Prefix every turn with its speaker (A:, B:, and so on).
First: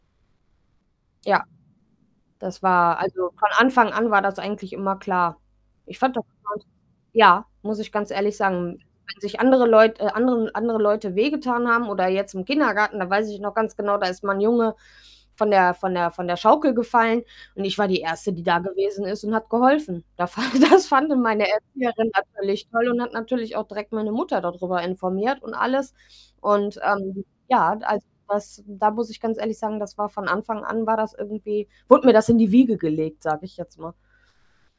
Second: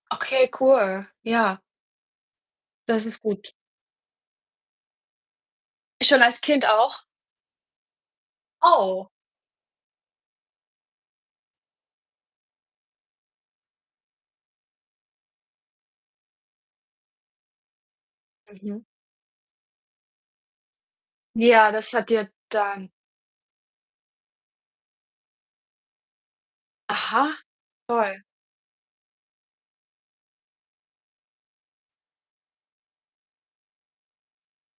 A: Okay, cool.
B: Ja,
A: Ja.
B: das war
A: Das ist
B: also, von
A: gut.
B: Anfang an war das eigentlich immer klar. Ich fand
A: Schon
B: das
A: als
B: interessant,
A: Kind auch?
B: ja, muss ich ganz ehrlich sagen.
A: Oh.
B: Wenn sich andere Leut äh, anderen andere Leute wehgetan haben, oder jetzt im Kindergarten, da weiß ich noch ganz genau, da ist mal 'n Junge, von der von der von der Schaukel gefallen, und ich war die 1., die da
A: Mhm.
B: gewesen ist und hat geholfen. Da fand das fand dann meine
A: Ja, das hat
B: Erzieherin
A: dir
B: natürlich toll
A: dann
B: und hat natürlich auch direkt meine Mutter da drüber informiert und alles. Und, ähm,
A: Aha,
B: ja, als
A: toll.
B: was da muss ich ganz ehrlich sagen, das war von Anfang an war das irgendwie wurde mir das in die Wiege gelegt, sage ich jetzt mal.